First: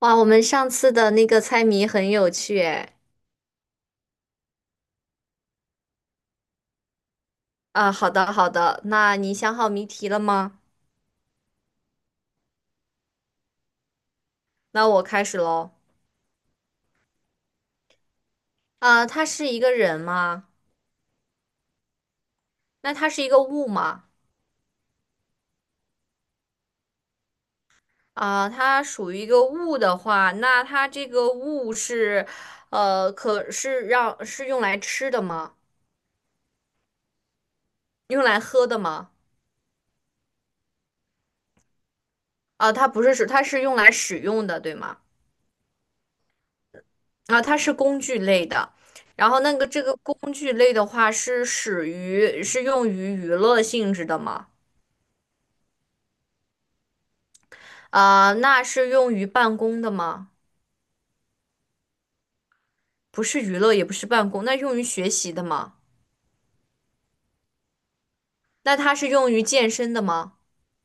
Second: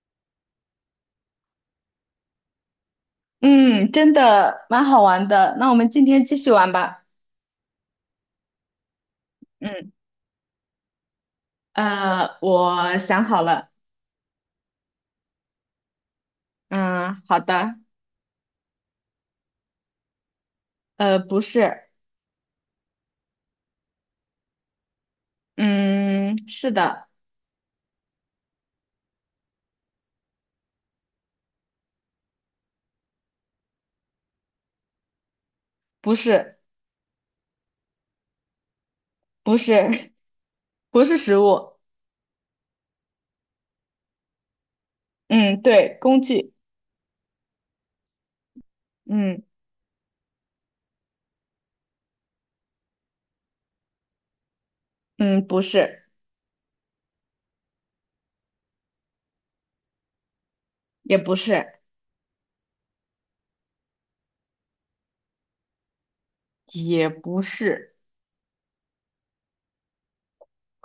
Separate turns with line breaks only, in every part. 哇，我们上次的那个猜谜很有趣诶。
嗯，真的蛮好玩的。那我们今天继续玩吧。
啊，好的好的，那你想好谜
嗯，
题了吗？
我想好了。
那我开始喽。
嗯，好的。
啊，他是一个人吗？
呃，不是，
那他是一个物吗？
嗯，是的，
啊，它属于一个物的话，那它这个物是，可是让是用来吃的吗？
不是，
用来喝的吗？
不是，不是食物。
啊，它不是使，它是用来使用的，对吗？
嗯，对，工具。
啊，它是工具类的。然后
嗯
那个这个工具类的话，是使于是用于娱乐性质的吗？
嗯，不是，
啊，那是用于办公的吗？
也不是，
不是娱乐，也不是办公，那用于学习的吗？
也不是，
那它是用于健身的吗？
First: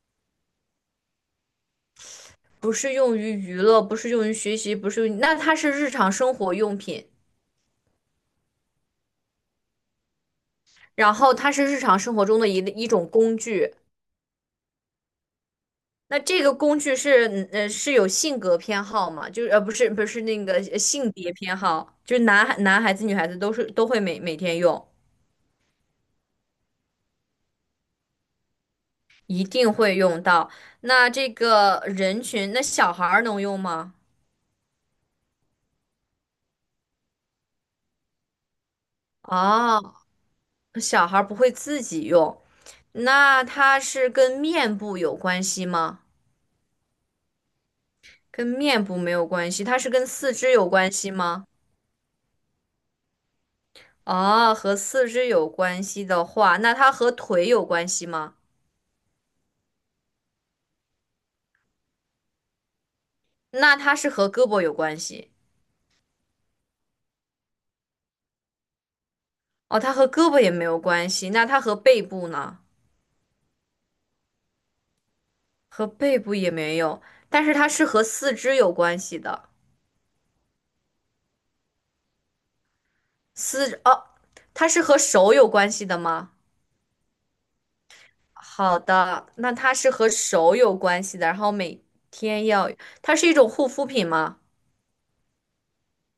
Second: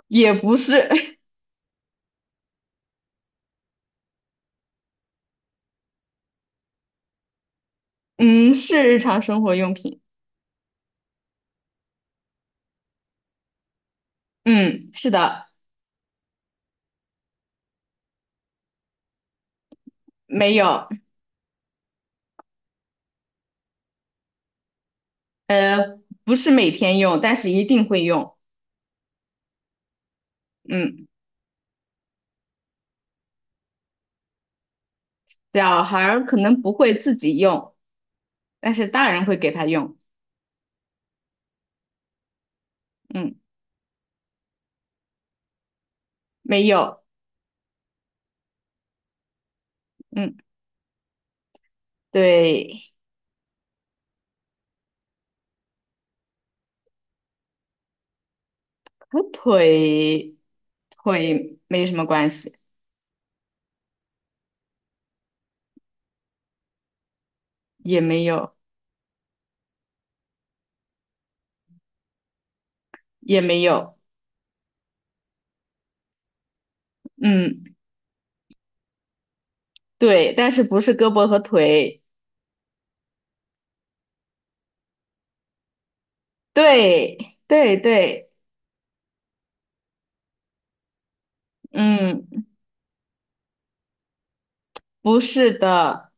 也不是。
不是用于娱乐，不是用于学习，不是用于那它是日常生活用品，
嗯，是日常生活用品。
然后它是日常生活中的一种工具。
嗯，是的，
那这个工具是，是有性格偏好吗？就是，不是，不是那
没
个
有。
性别偏好，就是男孩子、女孩子都是都会每天用，
呃，不是每天用，但是一定会用。
一定会用到。
嗯。
那这个人群，那小孩儿能用吗？
小孩儿可能不会自己用，但是大人会给他用。
啊。小孩儿不会自己用，
嗯，
那它是跟面部有关系吗？
没有。
跟面部没有关系，它是跟四
嗯，
肢有关系吗？
对，
哦，和四肢有关系的话，那它和腿有关系吗？
和腿没什么关系，
那它是和胳膊有关系。
也没有，
哦，它和胳膊也没有关系，那它和背部呢？
也没有。
和背部也没有，但是它
嗯，
是和四肢有关系的。
对，但是不是胳膊和腿？
四，哦，它是和手有关系的吗？
对，对对，
好的，那它是和手有关系的，然后每
嗯，
天要，它是一种护肤品吗？
不是的，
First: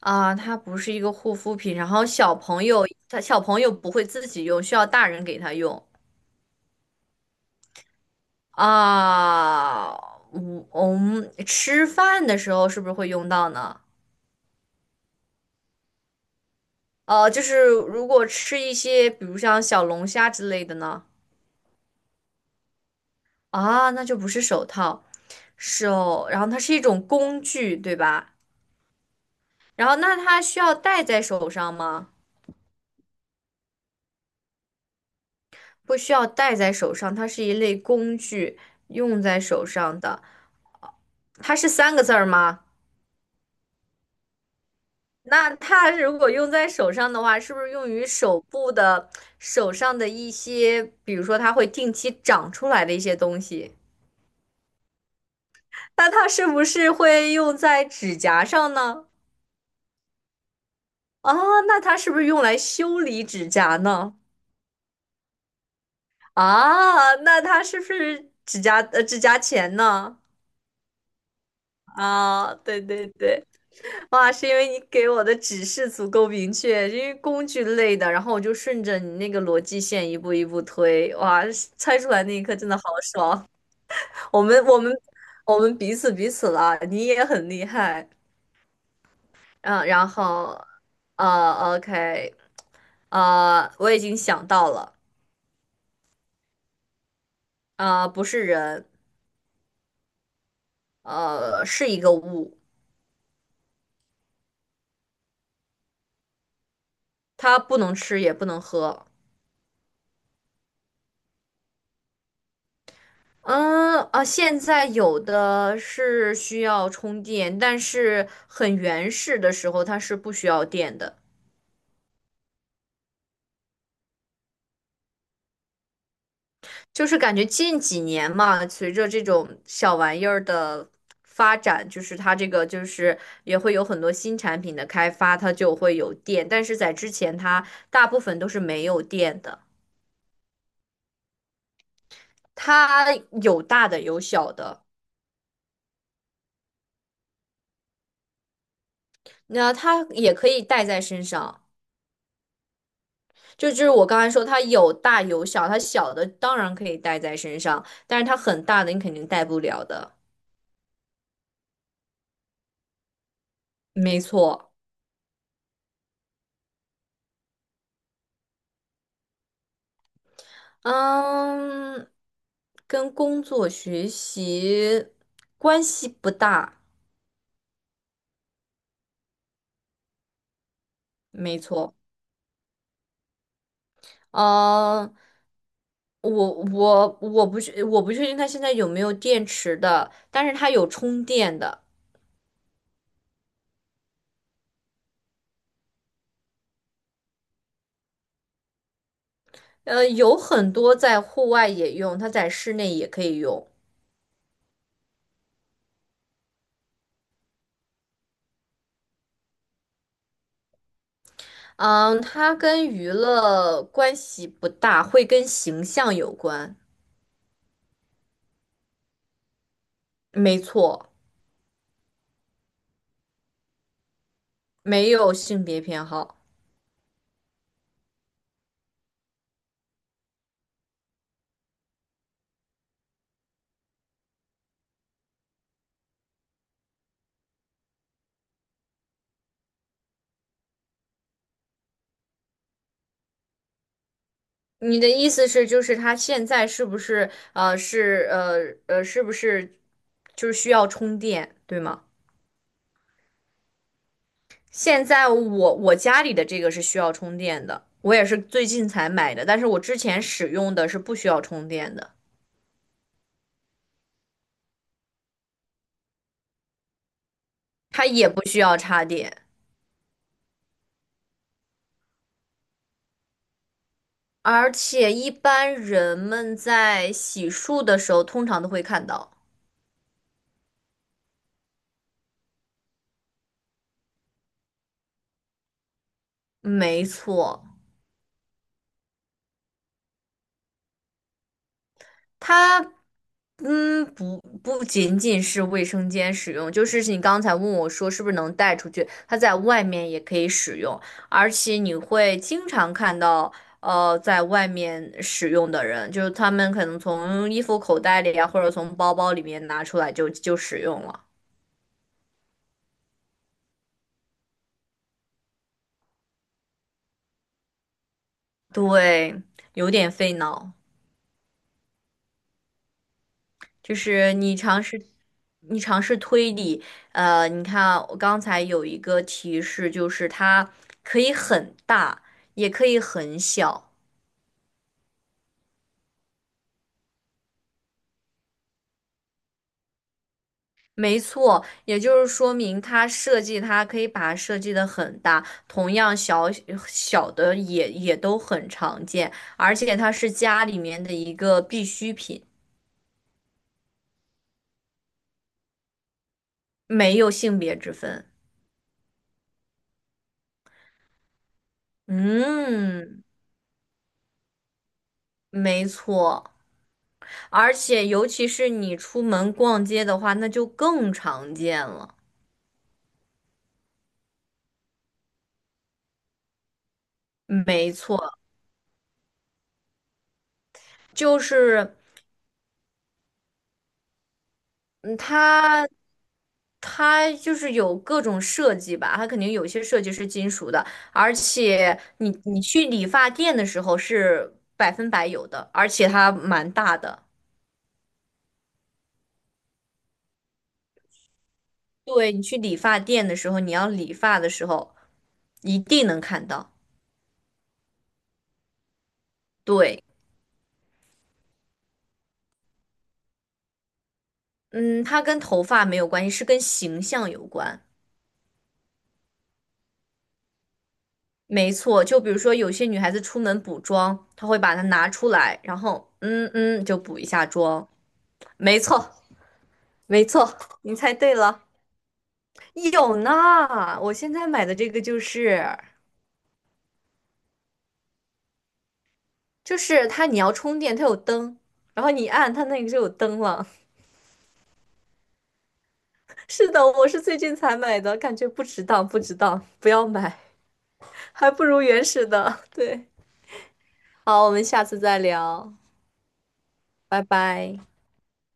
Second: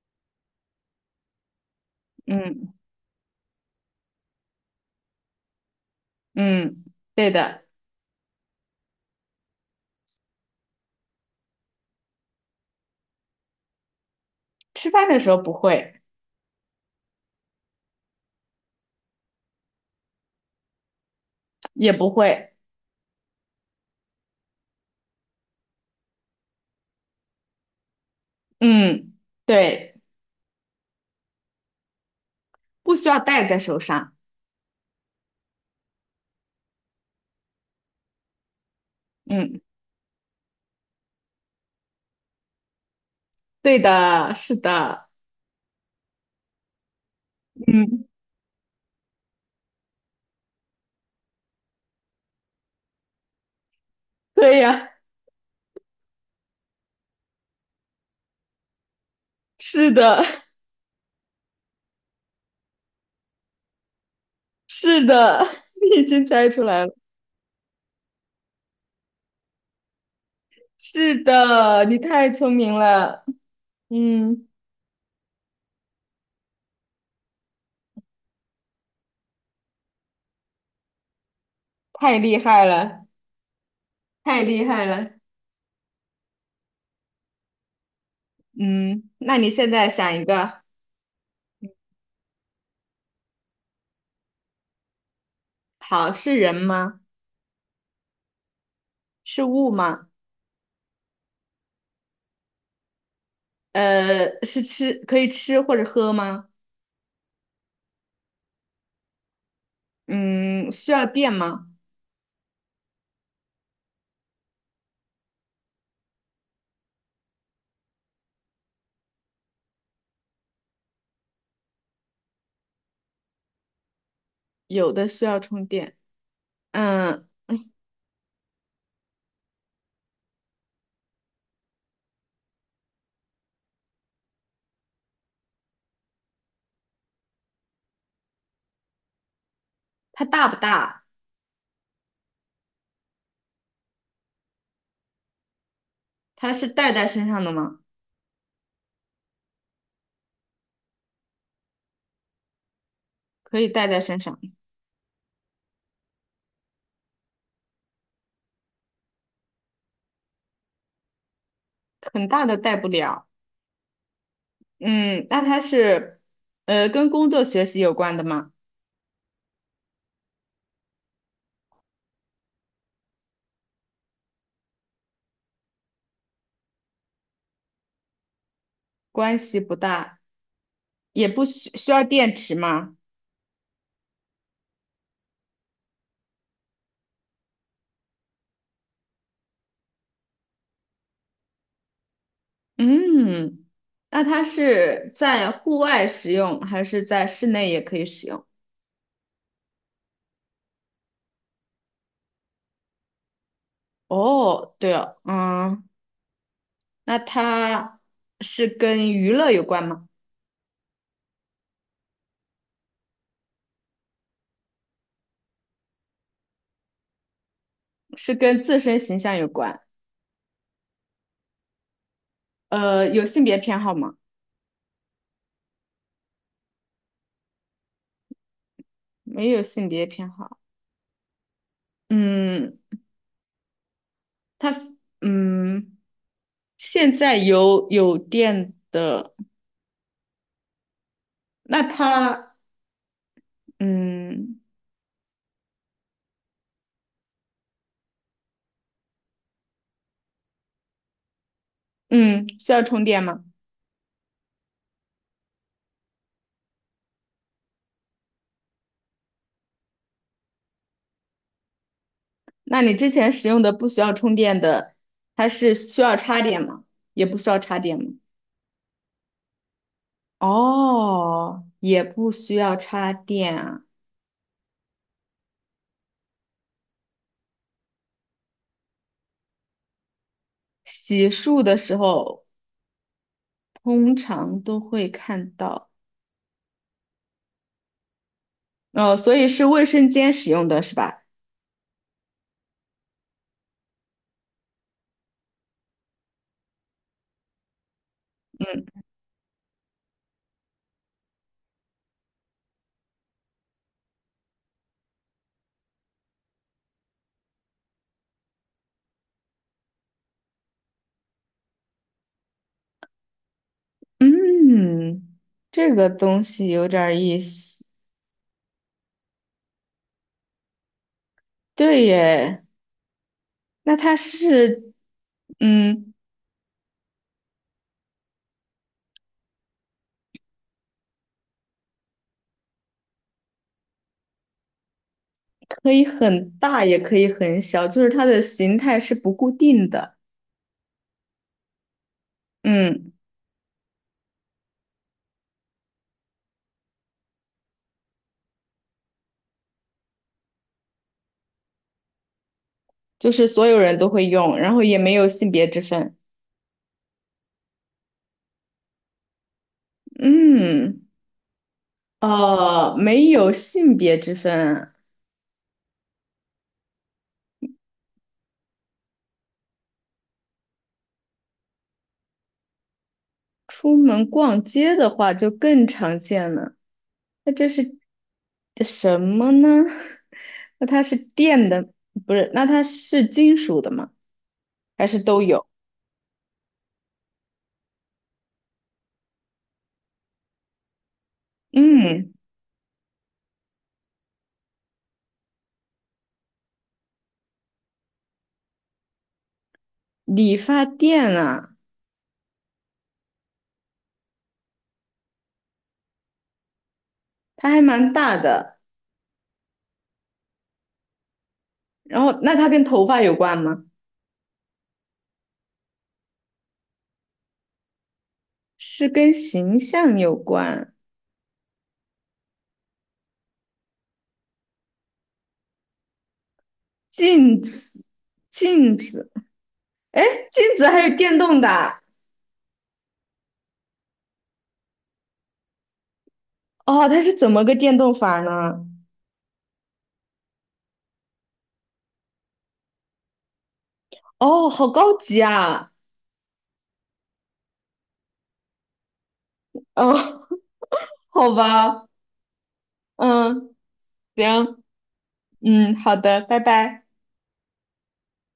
啊，它不是一个护肤品，然后小朋
嗯
友，他小朋友不会自己用，需要大人给他用
嗯，对的。
啊。嗯，我们吃饭的时候是不是会用到呢？
吃饭的时候不会，
就是如果吃一些，比如像小龙虾之类的呢？
也不会。
啊，那就不是手套，手，然后它是一种工具，对吧？
嗯，
然后
对，
那它需要戴在手上吗？
不需要戴在手上。
不需要戴在手上，它是一类工具，用在
嗯，
手上的。它是三个字儿吗？
对的，是的。
那它如果用在手上的话，是不是用
嗯。
于手部的手上的一些，比如说它会定期长出来的一些东西？
对呀，
那它是不是会用在指甲上呢？
是的，
啊，那它是不是用来修理指甲呢？
是的，你已经猜出来了。
啊，那它是不是指甲指甲钳呢？
是的，你太聪
啊，
明
对对
了，
对。哇，
嗯，
是因为你给我的指示足够明确，因为工具类的，然后我就顺着你那个逻辑线一步一步推，哇，猜出
太
来那
厉
一刻
害
真的好
了，
爽。我
太
们
厉
我
害
们
了，
我们彼此彼此了，你也很厉害。
嗯，那你现
嗯，
在
然
想一个，
后OK，我已经想到了，
好，是人吗？
不是人，
是物吗？
是一个物，
呃，是吃，可以吃或者喝吗？
它不能吃也不能喝。
嗯，需要电吗？
现在有的是需要充电，但是很原始的时候它是不需要电的。
有的需要充电。
就是
嗯，
感觉近几年嘛，随着这种小玩意儿的发展，就是它这个就是也会有很多新产品的开发，它就会有电，但是在之前它大部分都是没有电的。
它大不大？
它有大的有小的，
它是带在身上的吗？
那它也可以带在身上。
可以
就就
带
是
在
我刚
身
才
上，
说，它有大有小，它小的当然可以带在身上，但是它很大的你肯定带不了的。
很大的带不了。
没错，
嗯，那它是，跟工作学习有关的吗？
嗯，跟工作学习关系不大，
关系不大，也不
没
需需
错，
要电池吗？
嗯，我我不确定它现在有没有电池的，但是它有充电的，
嗯，那它是在户外使用，还是在室内也可以使用？
有很多在户外也用，它在室内也可以用。
哦，对哦，嗯，那它是跟娱乐有关吗？
嗯，它跟娱乐关系不大，会跟形象有关。
是跟自身形象有关？
没错，
呃，有性别偏好吗？
没有性别偏好。
没有性别偏好。嗯，它，嗯，现在有电的，那它。嗯
你的意思是，就是它现在是不是就是需要充电，对吗？
嗯，需要充电吗？
现在我家里的这个是需要充电的，我也是最近才买的，但是我之前使用的是不需要充电的，
那你之前使用的不需要充电的，它是需要插电吗？也不需要插电
它
吗？
也不需要插电。
哦，也不需要插电啊。
而且一般人们在洗漱的时候，通常都会看到。
洗漱的时候通常都会看到，
没错，
哦，所以是卫生间使用的是吧？
它，嗯，不仅仅是卫生间使用，就是你刚才问我说是不是能带
嗯
出去，它在外面也可以使用，而且你会经常看到，在外面使用的人，就是他们可能从衣服口袋里啊，或者从包包里面拿出来就使用了，
嗯，这个东西有点儿意思。
对，有点费脑。
对耶，
就
那它
是你尝
是，
试，你尝
嗯。
试推理，你看啊我刚才有一个提示，就是它可以很大，也可以很小。
可以很大，也可以很小，就是它的形态是不固定的。
没错，也就是说明它
嗯，
设计，它可以把它设计的很大，同样小小的也都很常见，而且它是家里面的一个必需品，
就是所有人都会用，然后也没有性别之分。
没有性别之分。
嗯，
嗯，
没有性别之分。
没错。而且尤其是你出门逛街的话，那就更常见了。
出门逛街的话就更常见了。那这
没
是
错，
什么呢？那它是
就
电
是
的，不是？那它是金属的吗？还
嗯，
是都有？
它就是有各种设计吧，它肯定有些设计是金属的，而且你
嗯，
你去理发店的时候是百分百有的，而且它蛮大的。
理发店啊，
对，你去理发店的时候，你要理发的时候一定能看到。
它还蛮大的。
对，
然后，那它跟头发有关吗？
嗯，它跟头发没有关系，是跟形象有关。
是跟形象有关。
没错，就比如说有些女孩子出门补妆，她会把它拿出来，然后就补一下
镜
妆。
子，
没
镜
错，
子，哎，
没错，
镜子
你
还
猜
有
对
电动
了。
的啊
有呢，我现在买的这个就是，
哦，它是怎么个电动法呢？
就是它你要充电，它有灯，然后你一按它那个就有灯了。
哦，好高级啊！
是的，我是最近才买的，感觉不值当，不值当，不要
哦，
买，还
好
不如原
吧，
始的。对，
嗯，
好，我们
行，
下次再聊，
嗯，好的，拜拜。
拜拜。